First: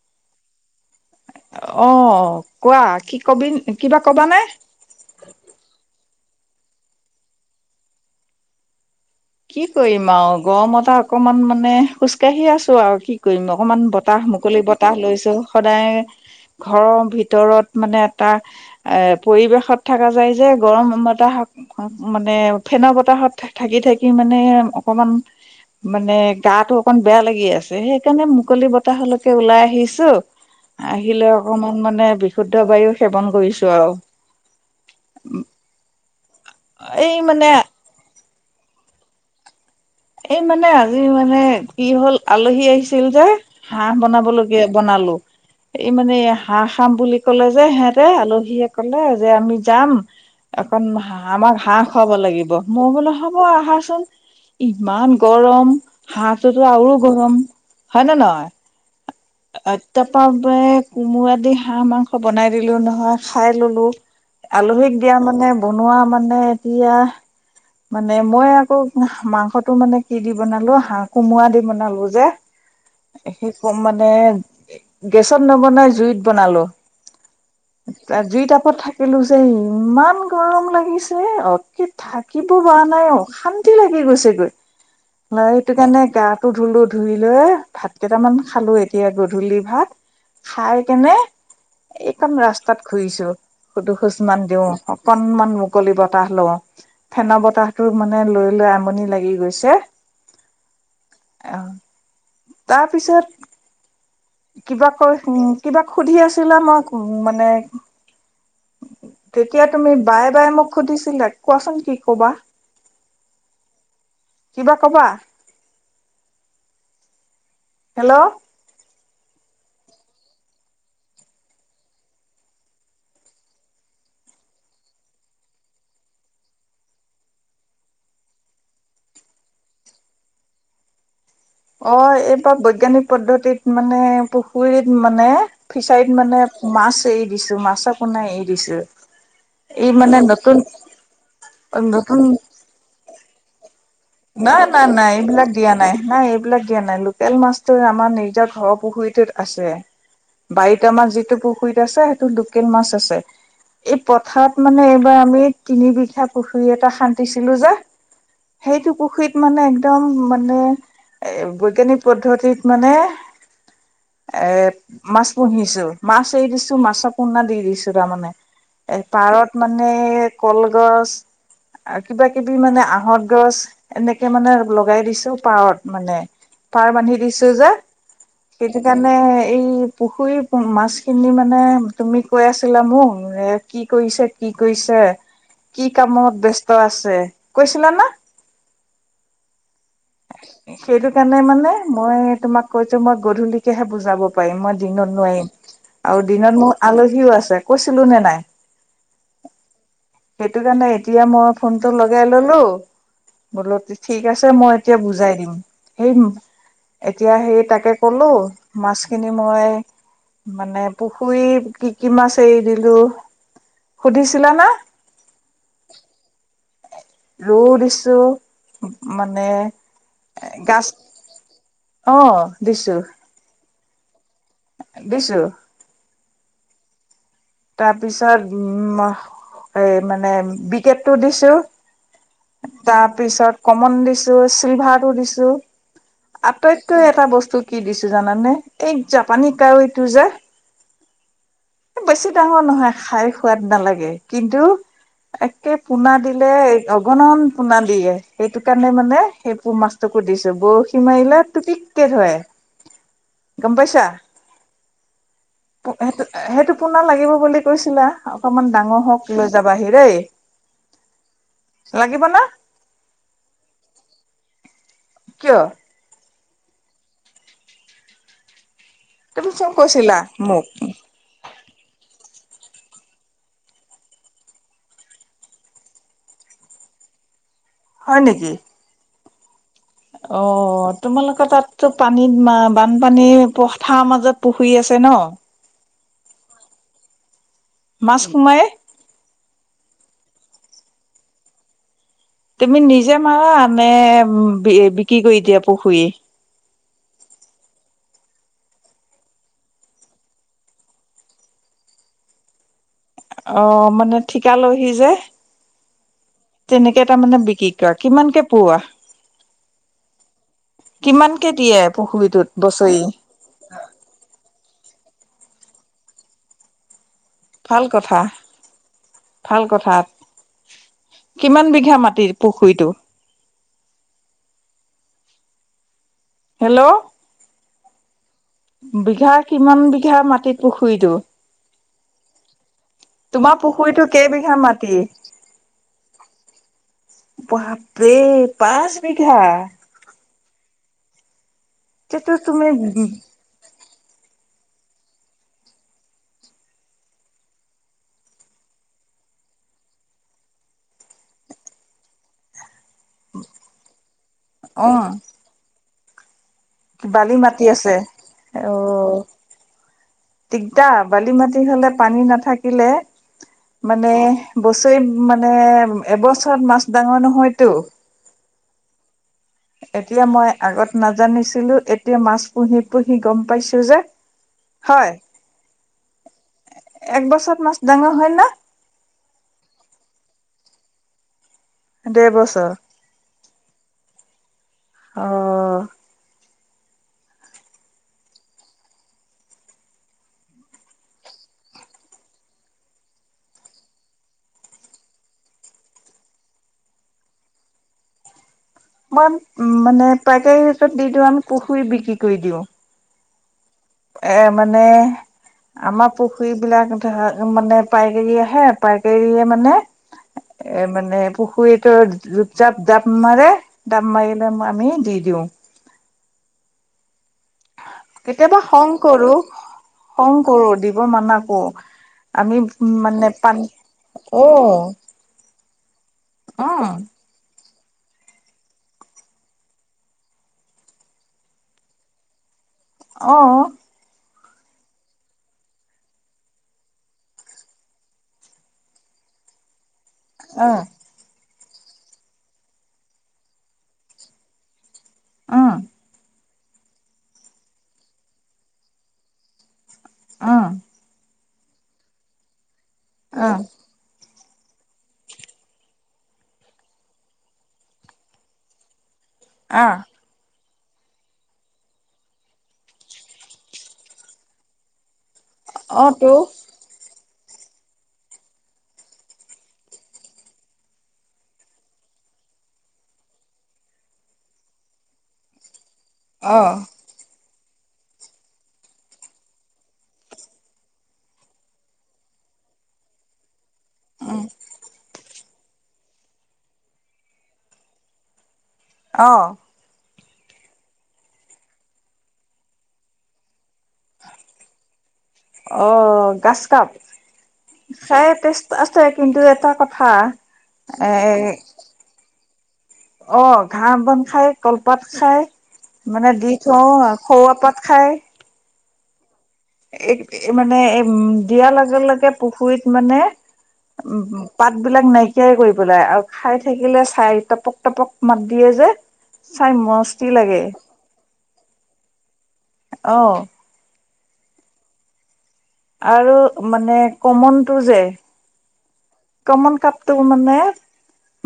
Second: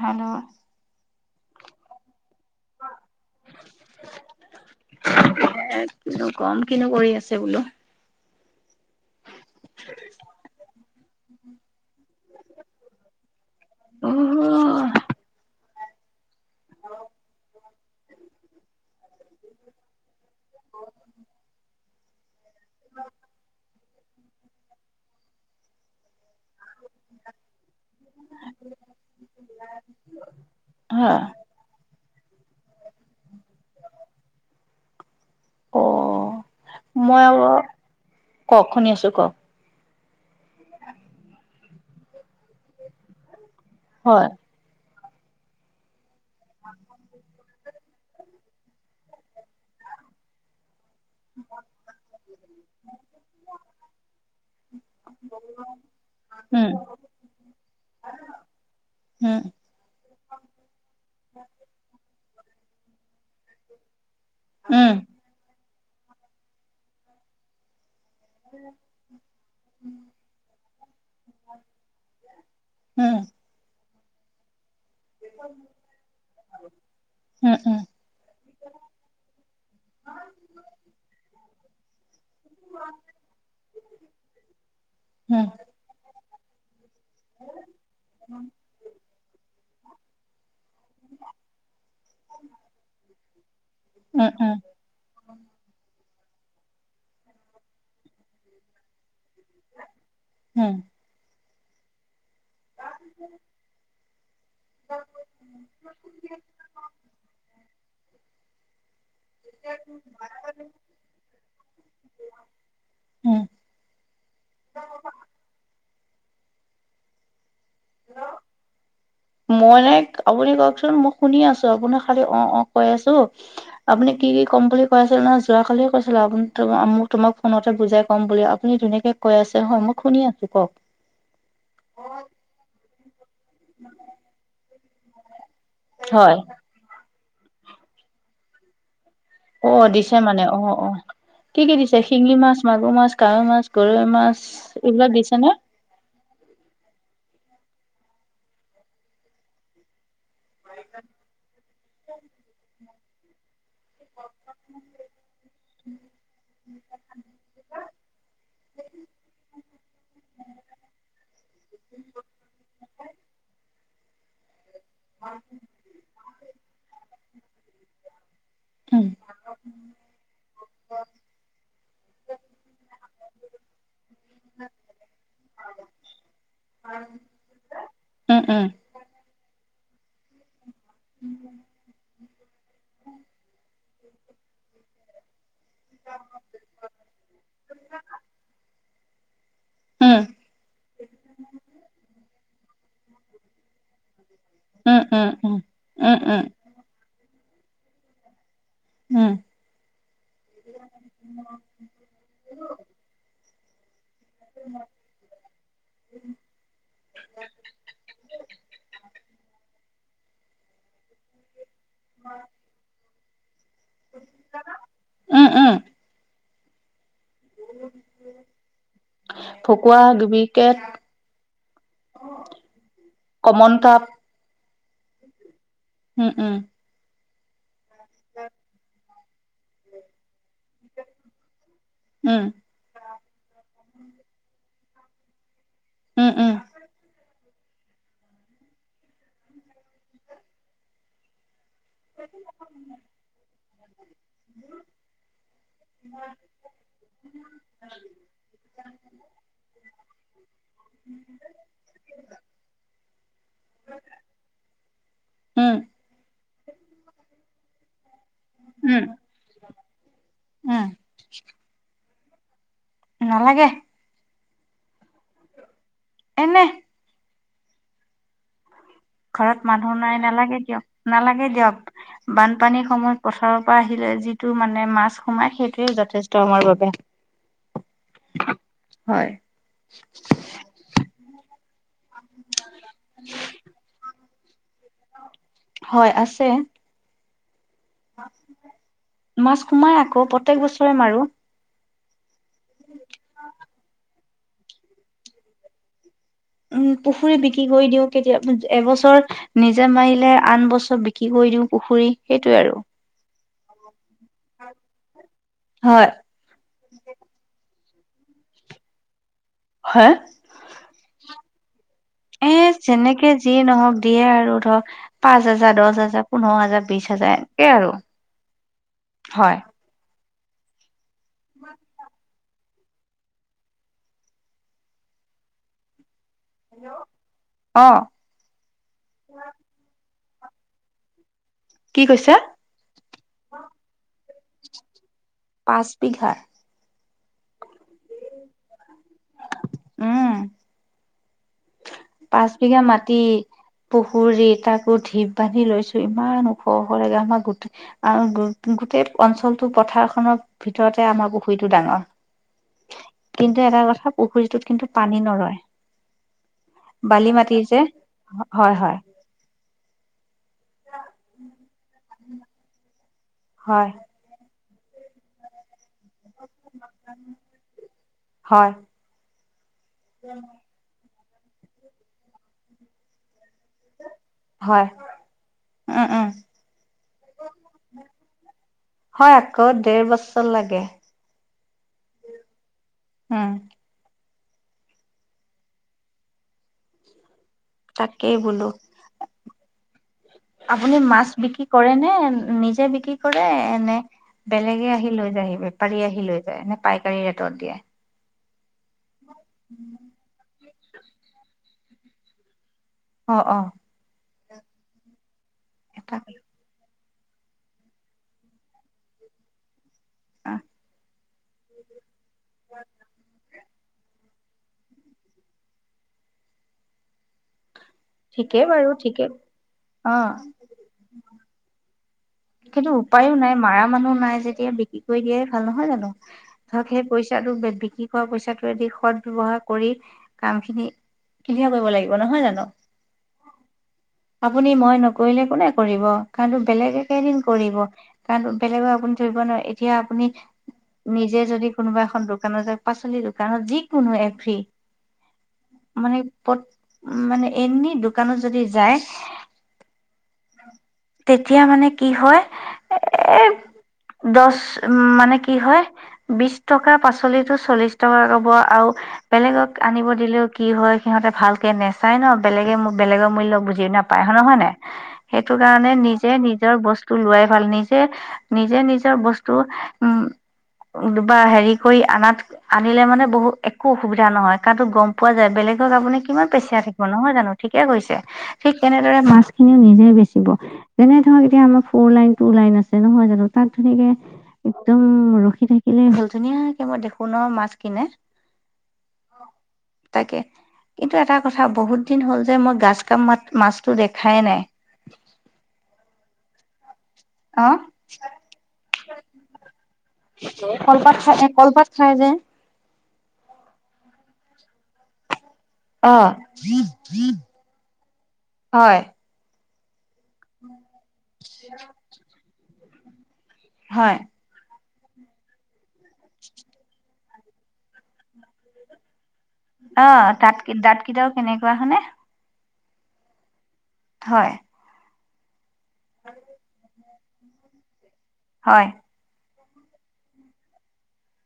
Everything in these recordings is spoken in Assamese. হেল্ল' অ কোৱা কি কবি কিবা কবাানে কিন্তু কম কিনো কৰি আছে বোলো কি কৰিম আৰু গমতা অকমান মানে খোজকাঢ়ি আছো আৰু কি কৰিম অকণমান বতাহ মুকলি অ', বতাহ লৈছো [inaudible] ঘৰৰ ভিতৰত মানে এটা এ পৰিৱেশত থকা যায় যে গৰমতা মানে ফেনৰ বতাহত থাকি থাকি মানে অকমান মানে গাটো অকন বেয়া লাগি আছে সেইকাৰণে মুকলি বতাহলৈকে ওলাই আহিছো হা আহিলে অকমান মানে বিশুদ্ধ বায়ু সেৱন কৰিছো আৰু অ এই মই আ মানে কওক শুনি আছো কওক এই মানে আজি মানে কি হ'ল আলহী আহিছিল যে হাঁহ বনাব হয় লগগীয়া বনালো এই মানে হাঁহ খাম বুলি ক'লে যে হেহতে আলহীয়ে কলে যে আমি যাম অকণ হ আমাক হাঁহ খুৱাব লাগিব মই বোলেো হ'ব আহাচোন ইমান গৰম হাঁহটোতো উম আৰু গৰম হয় নে উম নহয় অ তাৰাপা কোমোৰাদি হাঁহ মাংস বনাই দিলো নহয় খাই ললো উম আলহীক দিয়া মানে বনোৱা মানে এতিয়া মানে মই আকৌ মাংসটো মানে কি দি বনালো হাঁহ কোমোৰা দি বনালো যে উম সেই ক মানে গেছত নবনাই জুইত বনালো উম জুই টাপত থাকিলো যে ইমান গৰম লাগিছে অ কি থাকিব পৰা নাই অ শান্তি লাগি গৈছেগৈ ল উম এইটো কাৰণে গাত ধুই লৈ ভাত কেইটামান খালো এতিয়া গধূলি ভাত খাই কেনে এইকণ ৰাস্তাত ঘুৰিছো সুধো খোজ উম উম মান উম দিও অকনমান মুকলিিব বতাহ ল ফেনৰ বতাহতো মানে লৈ লৈ আমনি লাগি আহ উম তাৰপিছত কিবা কৈ উ কিবাক সুধি আছিলা মই মানে তেতিয়া তুমি বায়ে বায়ে মোক সুধিছিলা কোৱাচোন কি কবা উম কিবা কবা হেল্ল' মই নাই আপুনি কওকচোন মই শুনি আছো আপোননি খালী অ অ কৈ আছো আপুনি কি কি ক'ম বুলি কৈ আছিলে না যোৱ কালি কৈছিলো আপু মোক তোমাক ফোনতে বুজাই ক'ম বুলি আপুনি ধুনীয়াকে কৈ আছে হয় মই শুনি আছো কওক দ্ধতিত মানে পুখত মানে ফিচাৰত হয় মানে মাছ এ দিছো মাছ কো নাই এৰি দিছো অ এই দিছে মানে নতুন অ অ কি কি দিছে নতুন শিঙলি মাছ মাগুৰ মাছ কাৱৈ মাছ গৰৈ মাছ নাই নাই নাই দিছে এইবিলাক নে? দিয়া নাই নাই এইবিলাক দিয়া নাই লোকেল মাছ আমাৰ নিজৰ ঘৰ পুখুৰীতত আছে বাৰীত আমাৰ যিটো পুখুৰীত আছে সেইটো লোকেল মাছ আছে এই পথাৰত মানে এইবাৰ আমি তিন বিঘা পুখুৰী এটা শান্্তিছিলো যে এইটো পুখুৰীত মানে একদম মানে এ বৈজ্ঞানিক পদ্ধতিত মানে এৰ মাছ পুহিছো মাছ এৰি দিছো মাছৰ পণা দি দিছো তাৰমানে এ উম, পাৰত মানে কলগছ আৰু কিবা কিবি মানে আহত গছ এনেকে মানে লগাই দিছো পাৰত মানে পাৰ বান্ধি দিছো যে উম, উম, সেইটো কাৰণে এই পুখুৰী মাছ খিনি মানে তুমি কৈ আছিলা মোক যে কি কৰিছে কি কৰিছে কি কামত ব্যস্ত আছে কৈছিলা না উম, সেইটো কাৰণে মানে মই তোমাক কৈছো মই গধূলিকেহে বুজাব পি মই উম, দিনত উম, নোৱাৰিম উম, উম, আৰু উম, দিনত মোৰ আলহীও আছে কৈছিলো নে নাই উম, সেইটো কাৰণে এতিয়া মই ফোনটো লগাই ললো বোলো ঠিক আছে মই [inaudible] মই মানে পুখুৰী কি কি মাছ এৰি দিলো সুধিছিলা না উম, উম, ৰু দিছো মানে ভকুৱা, এ ডুবিকেট, গছ অ দিছো কিতাপ বিছু উম উম তাৰ পিছত উম এই মানে বিকেটটো দিছো উম, তাৰ পিছত কমন দিছো চিলভাৰটো দিছো উম, উম, আটাইতকৈ এটা বস্তু কি দিছো জানানে এই জাপানী কাৱীটো যে বেছি ডাঙৰ নহয় খাই সোৱাদ নালাগে কিন্তু একে পোনা দিলে অগণন পোনা দিয়ে সেইটো কাৰণে মানে সেই পো মাছটো সুধিছো বৰশী মাৰিলাত টো পিককে থয় [inaudible] গম্পাচা উম, সেইটো সেইটো পোনা লাগিব বুলি কৈছিলা অকনমান ডাঙৰ উম, হওক লৈ যাবাহি দেই উম লাগিব ন নালাগে কিয় এনে তুমি ঘৰত চব মানুহ নাই কৈছিলা নালাগে মোক দিয়ক নালাগে দিয়ক বানপানীৰ সময়ত পথাৰৰ পৰা আহিলে যিটো মানে মাছ সোমায় সেইটোোৱে যথেষ্ট আমাৰ বাবে হয় নেকি হয়। অ তোমালোকে তাতো পানীত বানপানীৰ পথাৰ মাজত পুখী আছে ন হয় আছে মাছ সোমাই মাছ সোমাই আকৌ প্ৰত্য়েক বছৰে মাৰো তুমি নিজে মাৰা নে বিক্ৰী কৰি দিয়া পুখুৰী উম পুখুৰী বিক্ৰী কৰি দিও কেতিয়া এবছৰ নিজে মাৰিলে আন বছৰ বিক্ৰী কৰি দিওঁ পুখুৰী সেইটোয়ে আৰু অ মানে ঠিকা লহি যে হয় তেনেকে তাৰ মানে বিকি ক কিমানকে পৱোৱা হা কেতিয়ে এ যেনেকে যি নহক দিয়ে আৰু ধৰক পাঁচ হাজাৰ দহ হাজাৰ পোন্ধৰ হাজাৰ বিশ হাৰ যায় একে ভাল আৰু কথা হয় ভাল কথা কিমান বিঘা মাটি পুখুৰীটো হেল্ল' অ বিঘা কিমান বিঘা ম পুখুৰীটো কি কৈছা তোমাৰ পুখুৰীটো কেইবিঘা মাটি পাঁচ বিঘাৰ বাপে পাঁচ বিিঘা উম তেতিয়াতো পাঁচ তুমি বিঘা মাটি পুখুৰীত তাকো ধীপ বান্ধি লৈছো ইমান ওখখৰেগে আমাৰ গো গোটেই অঞ্চলটো পথাৰখনৰ ভিতৰতে আমাৰ পুখুৰীটো ডাঙৰ কিন্তু এটা কথা পুখুৰীটোত অ কিন্তু পানী নৰয় বালি মাটি আছে অ হয় হয় দিগদা বালি মাটি হলে পানী নাথাকিলে হয় মানে বছৰি মানে এবছৰত মাছ ডাঙৰ নহয়তো হয় এতিয়া মই আগত নাজানিছিলো এতিয়া মাছ পুহি পুহি গম প যে হয় উম উম একবছৰত মাছ ডাঙৰ হয় না হয় আকৌ দেৰ বছৰ লাগে দেৰ বছৰ উম অ তাকাকেই বলো আপুনি মাছ বিক্ৰী কৰে নে নিজে বিক্ৰী কৰে এনেে বেলেগে আহি লৈ যায়হি বেপাৰী আহি লৈ যায় নে পাইকাৰী ৰেটত দিয়ে মান উ মানে পাইকাৰীৰ হচত দি দি আমি পুখুৰী বিক্ৰী কৰি দিওঁ অ অ এ মানে আমাৰ এটা পুখুৰী বিিলাক ধ মানে পাইকাৰ আহে পাইকাৰীয়ে মানে অ এ মানে পুখুৰীটো জপ জাপ দাপ মাৰে ডাপ মাৰিলে আমি দি দিওঁ কেতিয়াবা ঠিকেই বাৰু খং ঠিকেই কৰো অ খং কৰো দিব মানাকো সেইন্তটো উপায়ও নাই মাৰ মানুহ নাই অ যেতিয়া বিক্ৰী কৰি দিয়াই ভাল নহয় জানো অ ধৰক সেই পইচা আৰু বে কি খোৱা পইচাটোেদি সদ ব্য্ৱহাৰ কৰি কাম খিনি কিনিয় কৰিব লাগিব নহয় জানো অ আপুনি মই নকৰিলে কোনে কৰিব কাৰণটো বেলেগে কেইদিন কৰিব কাৰণ বেলেগক আপুনি ধৰিব নোৱাৰে এতিয়া আপুনি নিজে যদি কোনোবা এখন দোকানত য পাচলি দোকানত যিকোনো এফ্ৰী উ মানে প মানে এনে দোকানো যদি যায় অ তেতিয়া মানে কি হয় এ আহ দহ উ মানে কি হয় বিশ টকা পাচলিো চল্লিশ টকা কব আৰু বেলেগক অ আনিব দিলেও কি হয় সিহঁতে ভালকে নেচায় ন বেলেগে বেলেগৰ মূল্য বুজি নাপায় হয় নহয় নে সেই কাৰণে অ নিজে তো নিজৰ বস্তু লোৱ ভাল নিজে নিজে নিজৰ বস্তু উম বা হেৰি কৰি আনাত আনিলে মানে বহুত একো অসুবিধা নহয় কাৰো গম পোৱা যায় বেলেগ আপুনি কিমান অ পেছিয়া থাকিব নহয় জানো ঠিকে কৈছে ঠিক তেনেদৰে মাছ খিনিও নিজে বেছি যেনে ধৰক এতিয়া আমাৰ ফ'ৰ লাইন টু লাইন আছে নহয় জান তাত ধুনীয়াকে উম একদম ৰখি ি থাকিলে ভল ধুনীয়াাকে মই দেখো ন মাছ কিনে আহ তাকে কিন্তু এটা কথা বহুত দিন হ'ল যে মই গাজ কামা মাছতটো দেখাই নাই অ গছ কাপ অ সে তেেষ্ট আ ছে কিন্তু এটা কথা এ অ অ ঘাঁহ বন খাই কলপাত খাই অ', মানে দি থওঁ খৰুৱা পাত খাই হয় মানে এ উম দিয়াৰ লগে লগে পুখুৰীত মানে হয়, উম পাত শাক বিলাক নাইকিয়াই কৰি পেলাই আৰু খাই থাকিলে চাই টপক টপক মাত দিয়ে যে চাই অ মস্তি তাঁত লাগে ক দাঁত কেইটাও কেনেকুৱা হয়নেে আহ হয় আৰু মানে কমনতটো যে হয় কমন কাপটো মানে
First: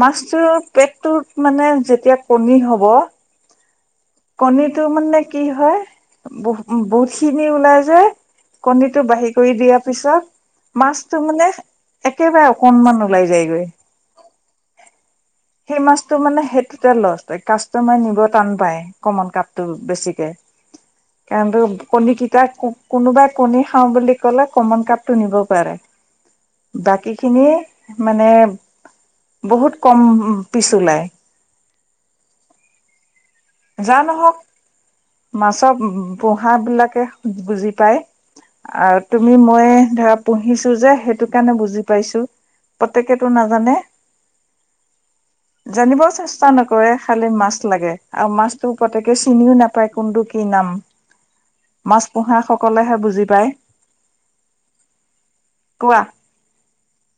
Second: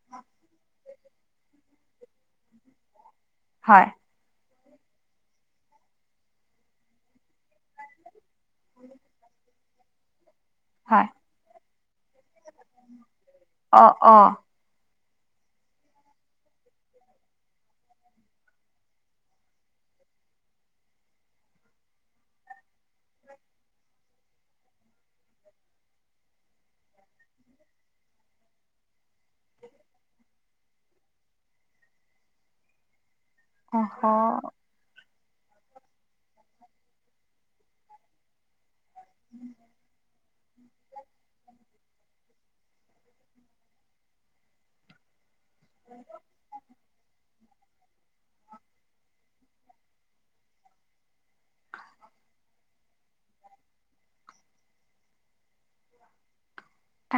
মাছটোৰ পেটটোত মানে যেতিয়া কণী হব হয় কণীটো মানে কি হয় ব বহুতখিনি ওলাই যায় কণীটো বাঢ়ি কৰি দিয়াৰ পিছত হয়, মাছতটো মানে একেবাৰে অকনমানো অ অ সেই মাছটো মানে সেইটোতে লছ কাষ্ট মাৰ নিব টান পায় কমন কাপটো বেছিকে কাৰণ কণী কেইটা কোনোবাই কণী খাওঁ বুলি ক'লে কমন কাপটো নিব পাৰে বাকী খিনি মানে বহুত কম পিছ ওলাই যা অ নহওক মাছৰ পোহা বিলাকে বুজি পায় আৰু তুমি মই ধৰা পুহিছো যে সেইটো কাৰণে বুজি পাইছো পতকে টো নাজানে [inaudible] জানিবও চেষ্টা নকৰে খালি মাছ লাগে আৰু মাছতো প্ৰত্যক চিনিও নাপ কোনটো কি নাম মাছ পোহা সকলেহে বুজি পায় কোৱা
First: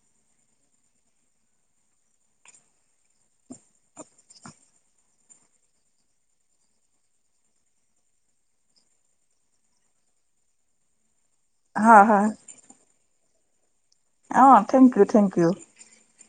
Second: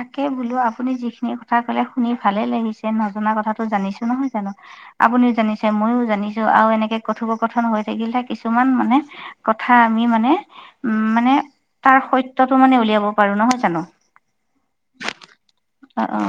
তাকে বোলো আপুনি যিখিনি কথা কলে শুনি ভালে লাগিছে নজনা কথাটো জানিছো নহয় জানো আপ আপুনিও জানিছে মইও জানিছো আৰু এনেকে কথোপকথন হৈ থাকিলহে কিছুমান মানে কথা আমি মানে উ মানে তাৰ হয় হয় সত্যয়তটো মানে উলিয়াব পাৰো নহয় জানো অ thank you thank you O